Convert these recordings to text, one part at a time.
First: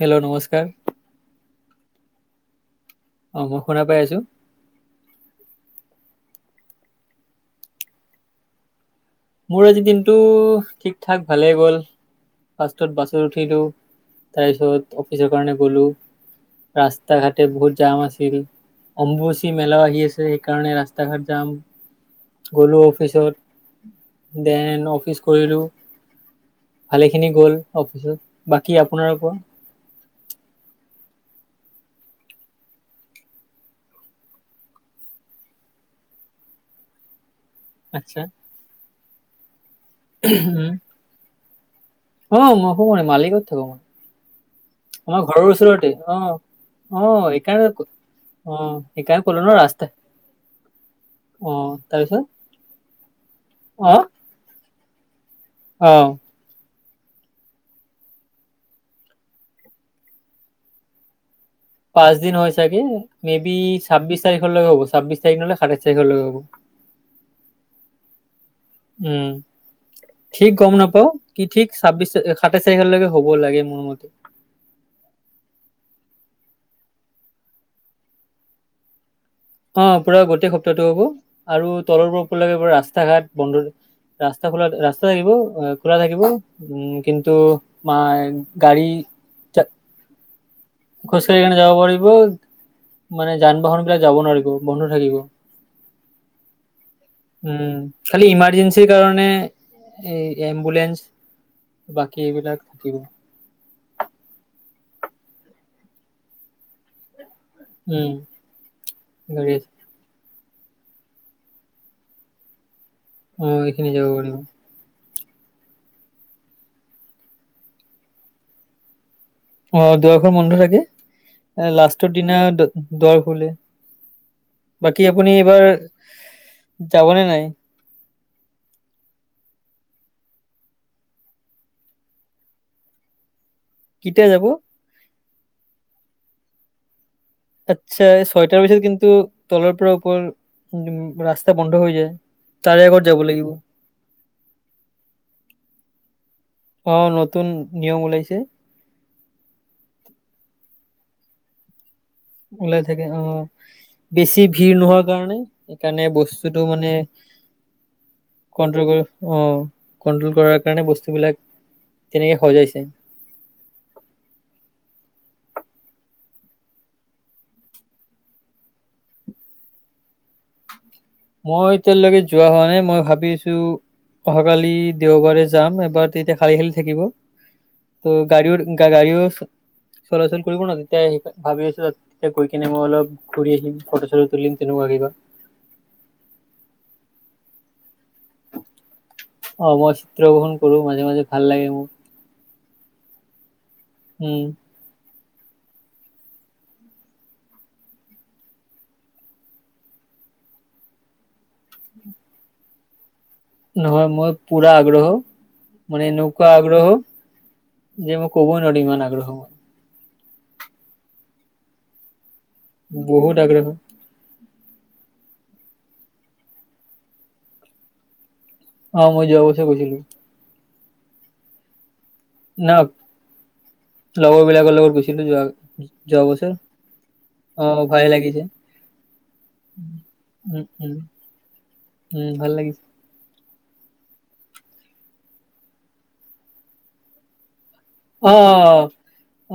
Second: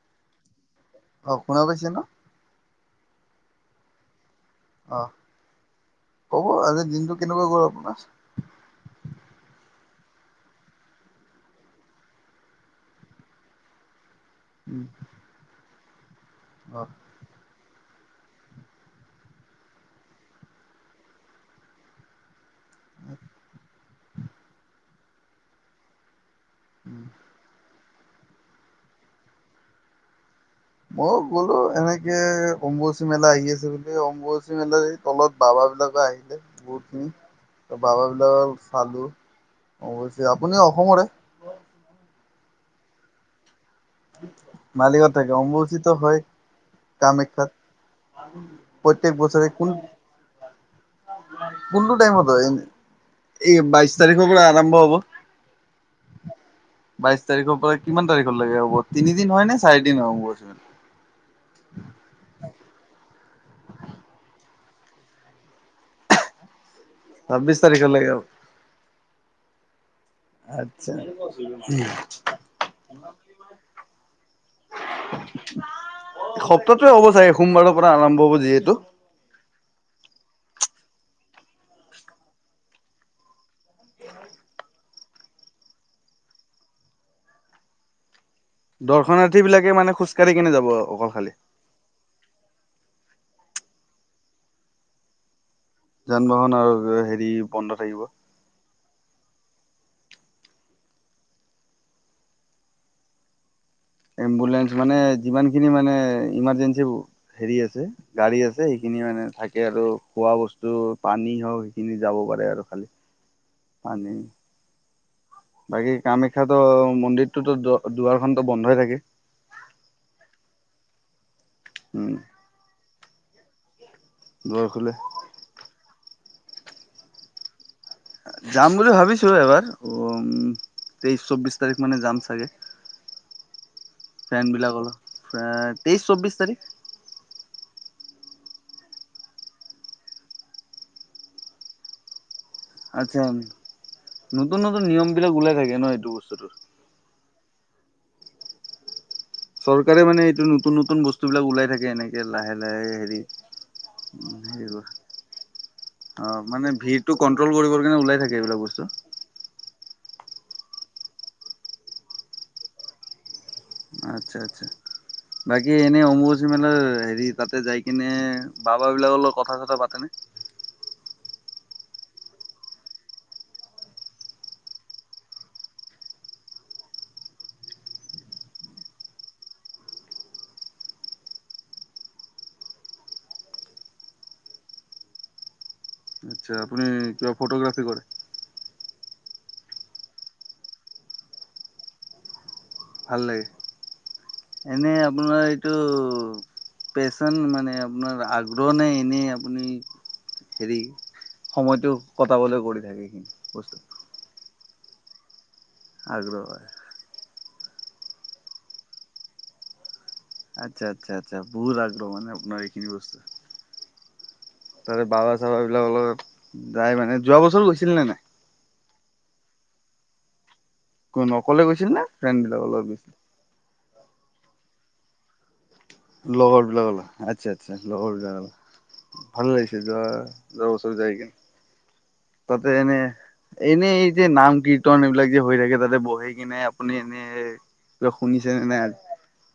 Hello, নমস। অহ ', কোনে কৈছিল নো? অহ ', মই শুনা পাই আছো। অহ ', ক'ব আজি দিনটো কেনেকুৱা গ'ল আপোনাৰ? মোৰ আজি দিনটো ঠিক ঠাক ভালেই গ'ল ফাষষ্টত বাছত উঠিলোঁ। তাৰ উম পিছত অফিচৰ কাৰণে গলো। অ ৰাস্তা ঘাটে বহুত জাম আছে অম্বুচী মেলাও আহি আছে সেইকাৰণে ৰাস্তা ঘাট জাম। গ'লো অফিচত। দেন অফিচ কৰিলোঁ উম ভালেখিনি গ'ল অফিচত বাকী আপোনাৰ কোৱা মইও গ'লো এনেকে অম্বুচী মেলা আহি আছে বুলি অম্বুাচী মেলাৰ এই তলত বাবাবিলাকে আহিলে বহুতখিনি ত বাব আচ্ছা বিলাকক চালো অৱশ্যে আপুনি উম। অসমৰে ব [inaudible] অ মই অসমৰে মালিগাঁওত থাকো মই মালিগাঁৱত আমাৰ থাকে। ঘৰৰ অম্বুবাচী ওচৰতে তো হয় অ'। অ' কামাখ্যাত, সেইকাৰণে অ' প্ৰত্যেক সেইকাৰণে ক'লো ন বছৰে কোন ৰাস্তা অ' কোনটো তাৰপিছত টাইমত হয়? এই বাইশ অ' তাৰিখৰ পৰা আৰম্ভ হ'ব [inaudible] অ বাইশ তাৰিখৰ পৰা কিমান তাৰিখলৈকে হ'ব তিনিদিন হয় নে চাৰিদিন হয় অম্বুবচী মেলা পাঁচ দিন হয় চাগে মে বি ছাব্বিছ তাৰিখৰলৈকে হব ছাব্বিশ তাৰিখ নহলে সাতাইছ তাৰিখলৈকে হব ছাব্বিছ তাৰিখলৈকে হব উম ঠিক গম আচ্ছা নাপাও কি ঠিক ছাব্বিশ সাতাইশ তাৰিখলৈকে হ'ব লাগে মোৰ মতে সপ্তাহটোৱে হ'ব চাগ সোমবাৰৰ পৰা আৰম্ভ হ'ব যিহেতু অ পুৰা গোটেই সপ্তাহটো হব আৰু তলৰ পৰা উপৰলৈকে পুৰা ৰাস্তা ঘাট বন্ধ দি ৰাস্তা খোলা ৰা থাকিব খুলা থাকিব কিন্তু মা দৰ্শনাৰ্থী বিলাকে মানে খোজকাঢ়ি কেনে যাব অকল খালি। খোজকাঢ়ি কেনে যাব পাৰিব মানে যান বাহন বিলাক যাব নোৱাৰিব বন্ধ থাকিব যান বাহন আৰু হেৰি বন্ধ থাকিব সেই কাৰণে এই এম্বুলেন্ঞ্চ বাকী এইবিলাক থাকিব এম্বুলেন্ঞ্চ মানে যিমানখিনি মানে ইমাৰ্জেঞ্চি হেৰি আছে উম। গাড়ী আছে সেইখিনি মানে গাড়ী থাকে আছে। আৰু খোৱা বস্তু তো পানী হওক সেইখিনি যাব পাৰে আৰু খালি অ এইখিনি যাব পানী পাৰিব বাকী কামাখ্যাতো মন্দিৰটোতো দুৱাৰখনতো বন্ধই থাকে অ দোৱাৰখন বন্ধ থাকে এ লাষ্টৰ উম। দিনা দু দুৱাৰ খুলে দুৱাৰ খোলে বাকী আপুনি এইবাৰ যাবনে নাই যাম বুলি ভাবিছো এবাৰ উ উম তেইশ চৌবিশ তাৰিখ মানে যাম চাগে কেতিয়া যাব ফেন বিলাক অলপ, তেইশ চৌব্বিছ তাৰিখ। আচ্ছা ছয়টাৰ পিছত কিন্তু তলৰ পৰা পৰ উপৰ উমমম ৰাস্তা বন্ধ হৈ যায়। তাৰে আগত যাব আচ্ছা লাগিব নতুন -নতুন নিয়ম বিলাক ওলাই থাকে ন'এইটো বস্তুটোৰ। অ নতুন নিয়ম ওলাইছে। চৰকাৰে মানে এইটো নতুন নতুন বস্তু বিলাক ওলাই থাকে এনেকে। লাহে ওলাই লাহে থাকে হেৰি অ, বেছি হেৰি ভিৰ নোহোৱাৰ কাৰণে সেইকাৰণে অ বস্তুটো মানে ভিৰটো কন্ট্ৰল কৰিবৰ কাৰণে ওলাই থাকে এইবিলাক বস্তু কন্ট্ৰল কৰি অ, ' কন্ট্ৰল কৰাৰ কাৰণে বস্তুবিলাক তেনেকে সজাইছে। আচ্ছা -আচ্ছা বাকী এনেই অম্বুবচী মেলাৰ হেৰি তাতে যাই কিনে বাবাবিলাকৰ লগত কথা -চথা পাতেনে? মই এতিয়ালৈকে যোৱা হোৱা নাই মই ভাবি আছো অহাকালি দেওবাৰে যাম এবাৰ তেতিয়া খালি খালি থাকিব ত' গাড়ীও- গাড়ীও চলাচল কৰিব ন 'তেতিয়া ভাবি আছো গৈ কিনে মই অলপ ঘূৰি আহিম ফটো চটো তুলিম তেনেকুৱা কিবা, আচ্ছা আপুনি কিবা ফটোগ্ৰাফি কৰে? অহ' মই চিত্ৰ গ্ৰহণ কৰো মাজে মাজে ভাল লাগে মোক। ভাল লাগে। এনে, আপোনাৰ এইটো পেচন মানে আপোনাৰ আগ্ৰহ নে এনেই আপুনি হেৰি সময়টো কটাবলৈ কৰি থাকে এইখিনি? বস্তু নহয় মই, - পুৰা আগ্ৰহ। মানে নৌকা আগ্ৰহ। যে মই ক'ব নোৱাৰি ইমান আগ্ৰহ, আচ্ছা- আচ্ছা- আচ্ছা বহু আগ্ৰহ মানে। আপোনাৰ এইখিনি বস্তু বহুত আগ্ৰহ। তাৰে বাবা চাবা বিলাক অলপ যাই মানে যোৱা বছৰো গৈছিল নে' নাই? অ ', মই যোৱা বছৰ গৈছিলো। কোন অকলে গৈছিল নে? ফ্ৰেণ্ড ন বিলাকৰ লগত গৈছে? লগৰ বিলাকৰ লগত গুছিলো যোৱা, যোৱা বছৰ লগৰ বিলাকৰ লগত আচ্ছা- অ আচছা ভালে লগৰ লাগিছে বিলাক ভাল লাগিছে, যোৱা উম যোৱা উম বছৰ যায় কিনে। উম, ভাল তাতে লাগিছে এনেই, এনেই এই যে নাম -কীৰ্তন এইবিলাক যে হৈ থাকে তাতে বহি কিনে আপুনি এনে, - কিবা শুনিছেনে নাই, অ',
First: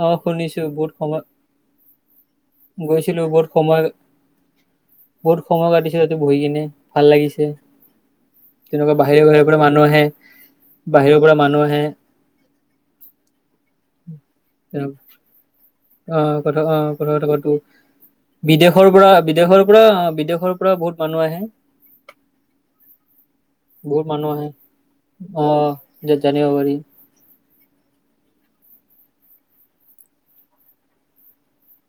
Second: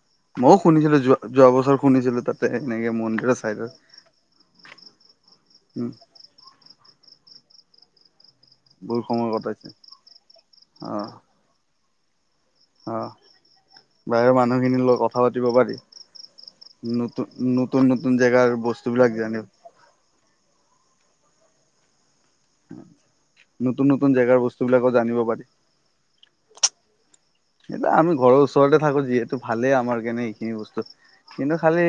অ', মইয়ো শুনিছো বহুত শুনিছিলো সময় যোৱা- -যোৱা বছৰ। শুনিছিলো তাত, গৈছিলো বহুত সময়, বহুত সময় উম কাটিছিলো বহি কিনে। ভাল লাগিছে। তেনেকুৱা বহুত বাহিৰৰ- সময় বাহিৰৰ পৰা কটাইছে মানুহ আহে, বাহিৰৰ পৰা মানুহ আহে। অহ ', বাহিৰৰ মানুহখিনিৰ লগত কথা পাতিব পাৰি। অ কথা, অ কথা নতুন কথা কো নতুন নতুন জেগাৰ বিদেশৰ পৰা, বস্তুবিলাক জানিব বিদেশৰ পৰা বিদেশৰ পৰা বহুত মানুহ আহে। নতুন বহুত নতুন মানুহ জেগাৰ আহে, বস্তুবিলাকো জানিব পাৰি অহ যত জানিব পাৰি। সেইটোয়া আমি ঘৰৰ ওচৰতে থাকো যিহেতু ভালেই আমাৰ কাৰণে এইখিনি বস্তু কিন্তু খালি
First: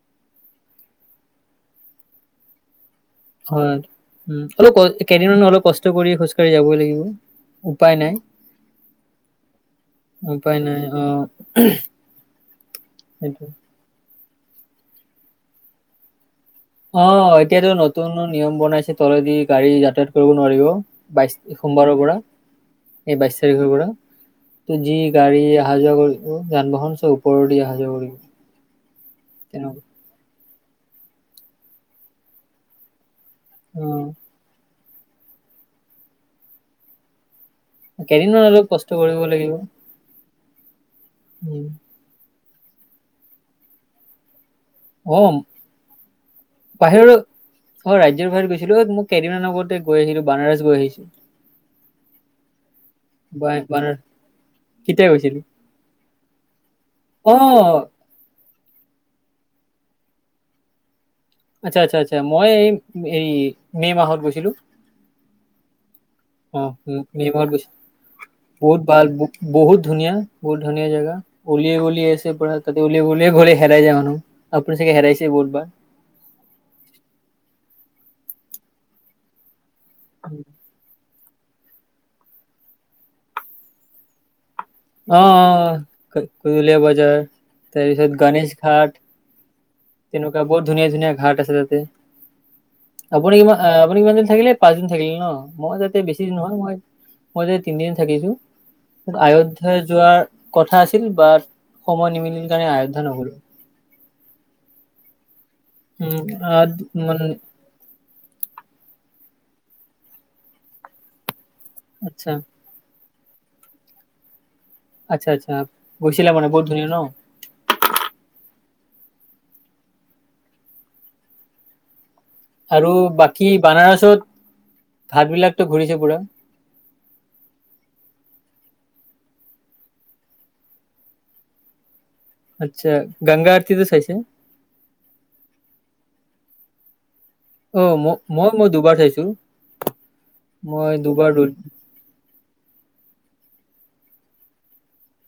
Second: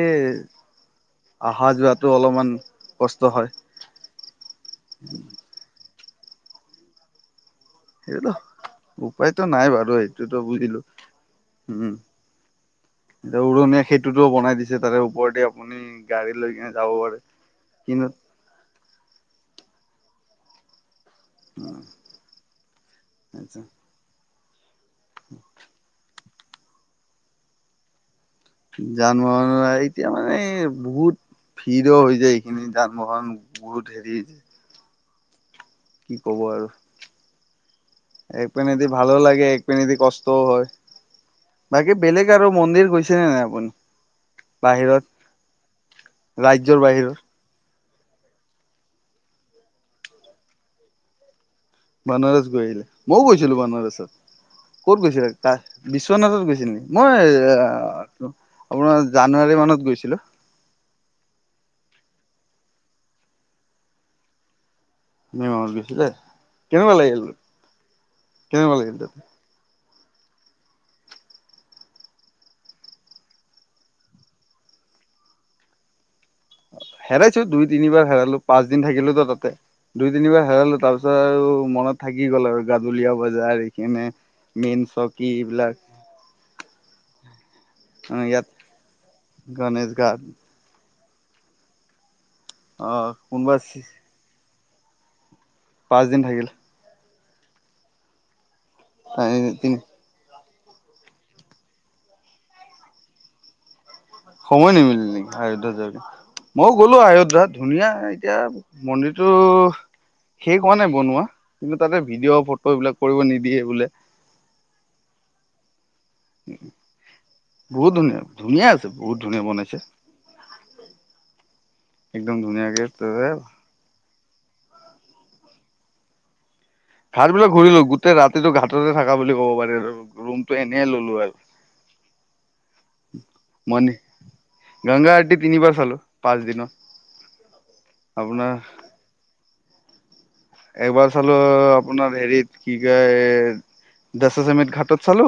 অহা যোৱাতটো অলপমান হয় উ অলপ ক কেইদিনমান অলপ কষ্ট কৰি খোজ কঢ়ি যাবই লাগিব। উপায় নাই সেইটো উপায়তো নাই বাৰু সেইটোতো উপায় বুজিলো নাই অ', উম, এয়া সেইটো উৰণীয়া খেতি টোতোও বনাই দিছে তাৰে ওপৰতে আপুনি গাড়ী লৈ, কিনে যাব অ পাৰে এতিয়াতো কিন্তু নতুন নিয়ম বনাইছে তলেদি গাড়ী কৰিব নোৱাৰিব। বাইছ সোমবাৰৰ পৰা এই বাইছ তাৰিখৰ পৰা। তো যি গাড়ী অহা যোৱা কৰি অ যান বাহন চ ওপৰৰ দি অহা যোৱা কৰিব। যান ব তেনেকুৱা এতিয়া মানে বহুত ভিৰ হৈ যায় এইখিনি যান বাহন, অ বহুত হেৰি, কি কব আৰু। কেইদিনমান এক অলপ পনেদি কষ্ট ভালো কৰিব লাগে লাগিব এক পিনেদি কষ্টও হয় উম বাকী বেলেগ। আৰু মন্দিৰ গৈছেনে নাই আপুনি। অ বাহিৰত ৰাজ্যৰ বাহিৰৰ বাহিৰত অ ৰাজ্যৰ বাহিৰত গৈছিলো অ মোক কেইদিনমান আগতে গৈ আহিলো বানাৰছ গৈ আহিছো। বানাৰস গৈ আহিলে মইও গৈছিলো। বানাৰস বানাৰসত ক'ত কেতিয়া গৈছিলে গৈছিলো বিশ্বনাথত গৈছিল, নে অ মই আপোনাৰ জানুৱাৰী মানত গৈছিলো। চিলোঁ। আচ্ছা-আচ্ছা-আচ্ছা মই এই এই মে মাহত গৈছিলো। মে মাহত গৈছিলে অ কেনেকুৱা উম লাগিল মে মাহত গৈছিলোঁ কেনেকুৱা বহুত লাগিল ভাল তাতে বহুত। ধুনীয়া বহুত ধুনীয়া জেগা উলিয়াই গলিয় আছে পুৰা তাতে উলিয়াই গলিয়ে গলে হেৰাই যায় মানুহ আপুনি চাগে হেৰাইছে বহুতবাৰ। হেৰাইছো দুই তিনিবাৰ হেৰালো পাঁচ দিন থাকিলো তো তাতে। দুই তিনিবাৰ হেৰলো তৰপি তাৰ আৰু মনত থাকি গ'ল আৰু গাজুলীয়া বজাৰ এইখিনে। অ-অ কলীয়া বজাৰ। তাৰপিছত ইয়াত গণেশ ঘাট। গণেশ ঘাট তেনেকুৱা বহুত ধুনীয়া-ধুনীয়া ঘাট আছে তাতে। আহ আপুনি কিমান কোনোবা আপুনি কিমান দিন থাকিলে। পাঁচ দিন থাকিলি ন? মই পাঁচ যাতে বেছি দিন থাকিল নহয় মই মই যে তিনিদিন থাকিছো। আয়োধ্যা তিনি যোৱাৰ কথা আছিল বাট সময় নিমিলিল কাৰণে আয়োধ্যা নগলো। সময় নিমিল নেকি? আয়োধ্যা যে উম আ মই গ'লো মানে আয়োধ্যা ধুনীয়া এতিয়া মন্দিৰটো শেষ হোৱা নাই বনোৱা। কিন্তু তাতে আচ্ছা ভিডিঅ' ফটো এইবিলাক কৰিব নিদিয়ে বোলে। আচ্ছা, আচ্ছা। গৈছিলে মানে, বহুত ধুনীয়া ন? বহুত ধুনীয়া ধুনীয়া আছে বহুত ধুনীয়া বনাইছে। একদম ধুনীয়াকে আৰু বাকী বানাৰাচত ঘাত বিলাকটো ঘূৰিছে পুৰা? ঘাট বিলাক ঘূৰিলো গোটেই ৰাতিটো ঘাটতে থাকা বুলি ক'ব পাৰি আৰু। ৰুমটো এনেই ললো আচ্ছা আৰু। গংগা আৰতিটো মণ চাইছে গংগা আৰতী তিনিবাৰ চালো পাঁচ দিনত। অ, ম মই আপোনাৰ মই দুবাৰ চাইছো। মই এবাৰ দুবাৰ চালো ৰ আপোনাৰ হেৰিত কি কয় দছ চমিট ঘাটত চালো।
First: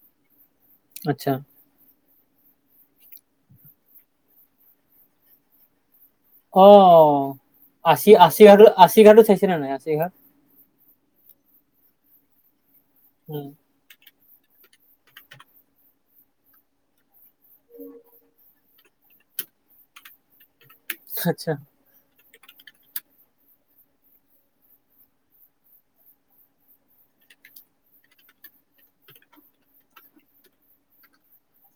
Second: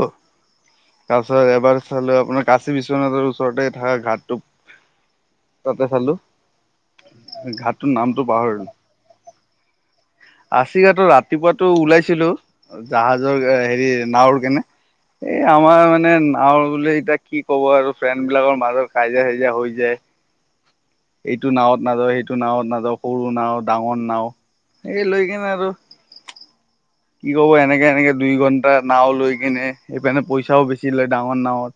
আচ্ছা তাৰপিছত এবাৰ চালো আপোনাৰ কাশি বিশ্বনাথৰ ওচৰতে থকা ঘাটটো তাতে চালো। অ, ঘাটটোৰ নামটো আচি-আচি ঘ আচি ঘাটো চাই কি মানে আচি ঘাট? আছিকা তো ৰাতিপুৱাটো ওলাইছিলো। জাহাজৰ উম হেৰি নাৱৰ কেনে এই আমাৰ মানে নাৱৰ বোলে এতিয়া কি কব আৰু ফ্ৰেণ্ড বিলাকৰ মাজত কাইজীয়া চাইজীয়া হৈ যায়। এইটো আচ্ছা নাৱত নাযাওঁ, সেইটো টো নাওত নাযাও। সৰু নাও, ডাঙৰ নাও সেই লৈ কিনে আৰু কি কব এনেকে এনেকে দুই ঘন্টা নাও লৈ কিনে সপিনে পইচাও বেছি লয় ডাঙৰ নাৱত।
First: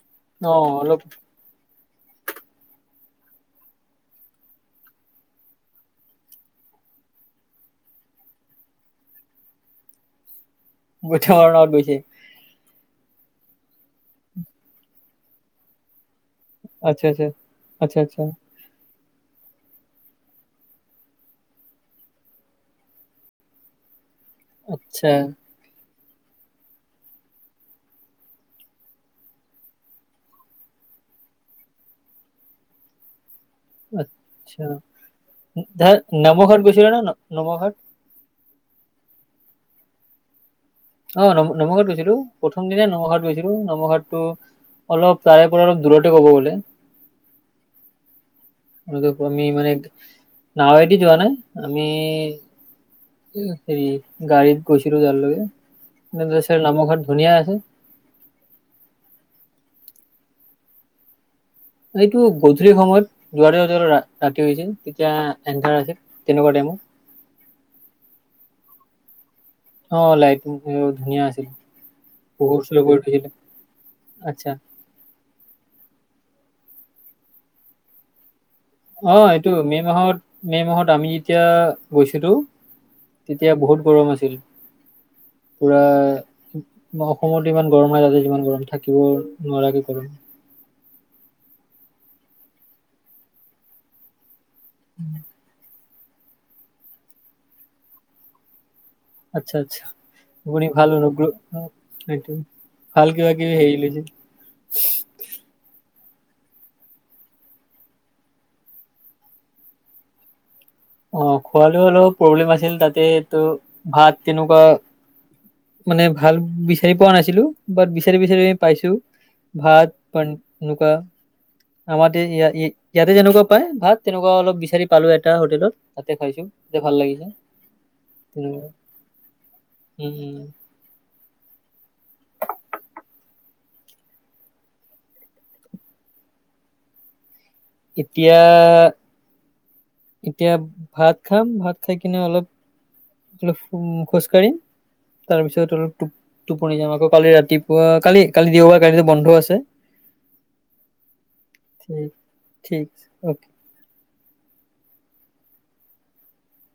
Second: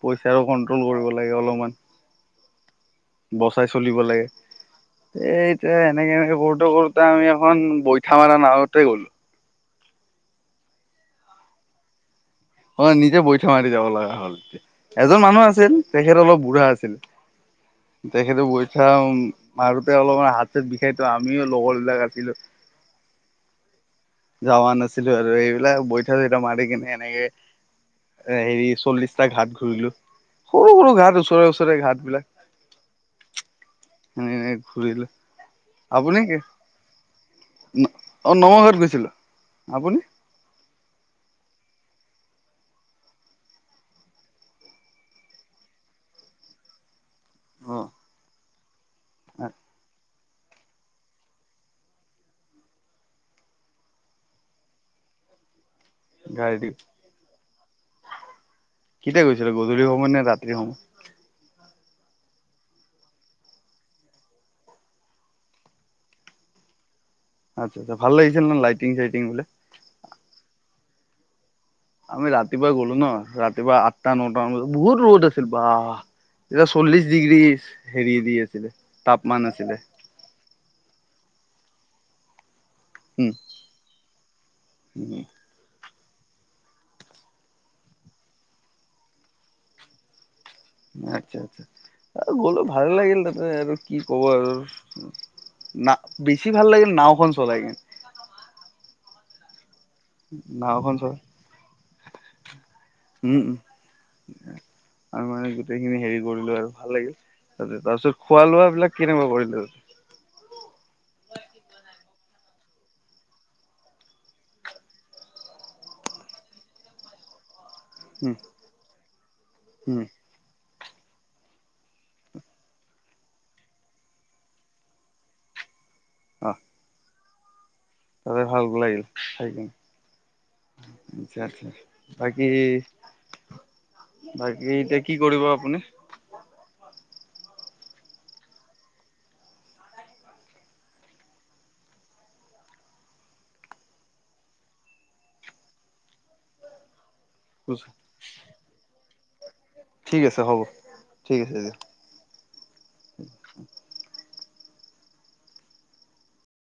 পইচাৰো অ কন্ট্ৰল অলপ কৰিব লাগে অলপমান। বচাই চলিব লাগে। সেই এনেকে এনেকে কৰোতে কৰোতে আমি এখন বৈঠা মাৰ নাওত তেই গল। বৈঠা মাৰব' গৈছে। অ নিজে বৈঠা মাৰি যাব লগা হল। এজন মানুহ আছিল, তেখেত অলপ বুঢ়া আছিল আচ্ছা আচ্ছা আচ্ছা আচ্ছা তেখেতে বৈঠা মাৰুতে অলপমান হাত চাত বিষাই থো আমিও লগৰ বিলাক আছিলো যোৱা আচ্ছা নাছিলো আৰু এইবিলাক বৈ মাৰি কিনি এনেকে এ হেৰি চল্লিশটা ঘাট ঘূৰিলো সৰু সৰু ঘাট ওচৰে ওচৰে ঘাট বিলাক এনে এনে আত্ছা ঘূৰিলো। ধ আপুনি নামঘাট গৈছিল ন নমঘাট অঁ নৱঘাট গৈছিলোঁ আপুনি অ ন নমঘাত গৈছিলো প্ৰথম দিনাাই নমঘাট গৈছিলো নৱঘাতটো অলপ তাৰে পৰা অলপ দূৰতে কব গ'লে অ দে আমি মানে নাৱে এটি যোৱা নাই আমি হেৰি গাড়ীত গৈছিলিলো যাৰ লগে গাড়ী দি নামৰ ঘৰত ধুনীয়া আছে কেতিয়া গৈছিলো গধূলি সময় নে ৰাতিৰ সময় এইটো গধূলি সময়ত যুৱ ব ৰাতিছিল তেতিয়া এন্ধাৰ আছিল তেনেকুৱা টাইমত আচ্ছা আচ্ছা ভাল লাগিছিল ন লাইটিং চাইটিং বিলাক অ লাইটবোৰ ধুনীয়া আছিল আমি পোহৰ ৰাতিপুৱা চোহৰ গলো কৰি ন থৈছিলে ৰাতিপুৱা আঠটা নট আচ্ছা মান বজাত বহুত ৰ'দ আছিল বাহ এটা চল্লিশ ডিগ্ৰী হেৰি দিয়ে অ এইটো মে মাহত মে' মাহত আমি এতিয়া গৈছিলো উম তেতিয়া বহুত গৰম আছিল উম পুৰা অসমত ইমান গৰম হয় তাতে যিমান গৰম থাকিব নোৱাৰ কি গৰম হয় আচ্ছা আচ্ছা আৰু গ'লো ভাল লাগিল তাতে আৰু কি কব আৰু উম না বেছি ভাল লাগিল নাওখন চলাই কিনে আচ্ছা আচ্ছা নাওখন চলাই [unintelligible] সেইটোৱে উম উ আৰু মানে গোটেইখিনি হেৰি কৰিলো আৰু ভাল লাগিল তাতে তাৰপিছত খোৱা লোৱা বিলাক কেনেকুৱা কৰিলো তাতে অ খোৱালে অলপ প্ৰব্লেম আছিল তাতে টো ভাত তেনেকুৱা মানে ভাল বিচাৰি পোৱা নাছিলো বাট বিচাৰি উম বিচাৰি পাইছো ভাত উম [unintelligible] আমাৰতে ইয়াতে যেনেকুৱা পায় ভাত তেনেকুৱা অলপ বিচাৰি পালো এটা হোটেলত তাতে খাইছোঁ অ তাতে ভাল লাগিছে তাতে তেনো ভাল লাগিল খাই কিনে আচ্ছা আচ্ছা বাকী বাকী এতিয়া কি কৰিব আপুনি এতিয়া এতিয়া ভাত খাম ভাত খাই কিনে অলপ -অলপ খোজ কঢ়িম তাৰপিছত অলপ টো টোপনি যাম আকৌ। কালি ৰাতিপুৱা কালি -কালি দেওবাৰ কালিতো বন্ধ আছে। ঠিক আছে হ'ব ঠিক আছে দিয়া। ঠিক ঠিক অ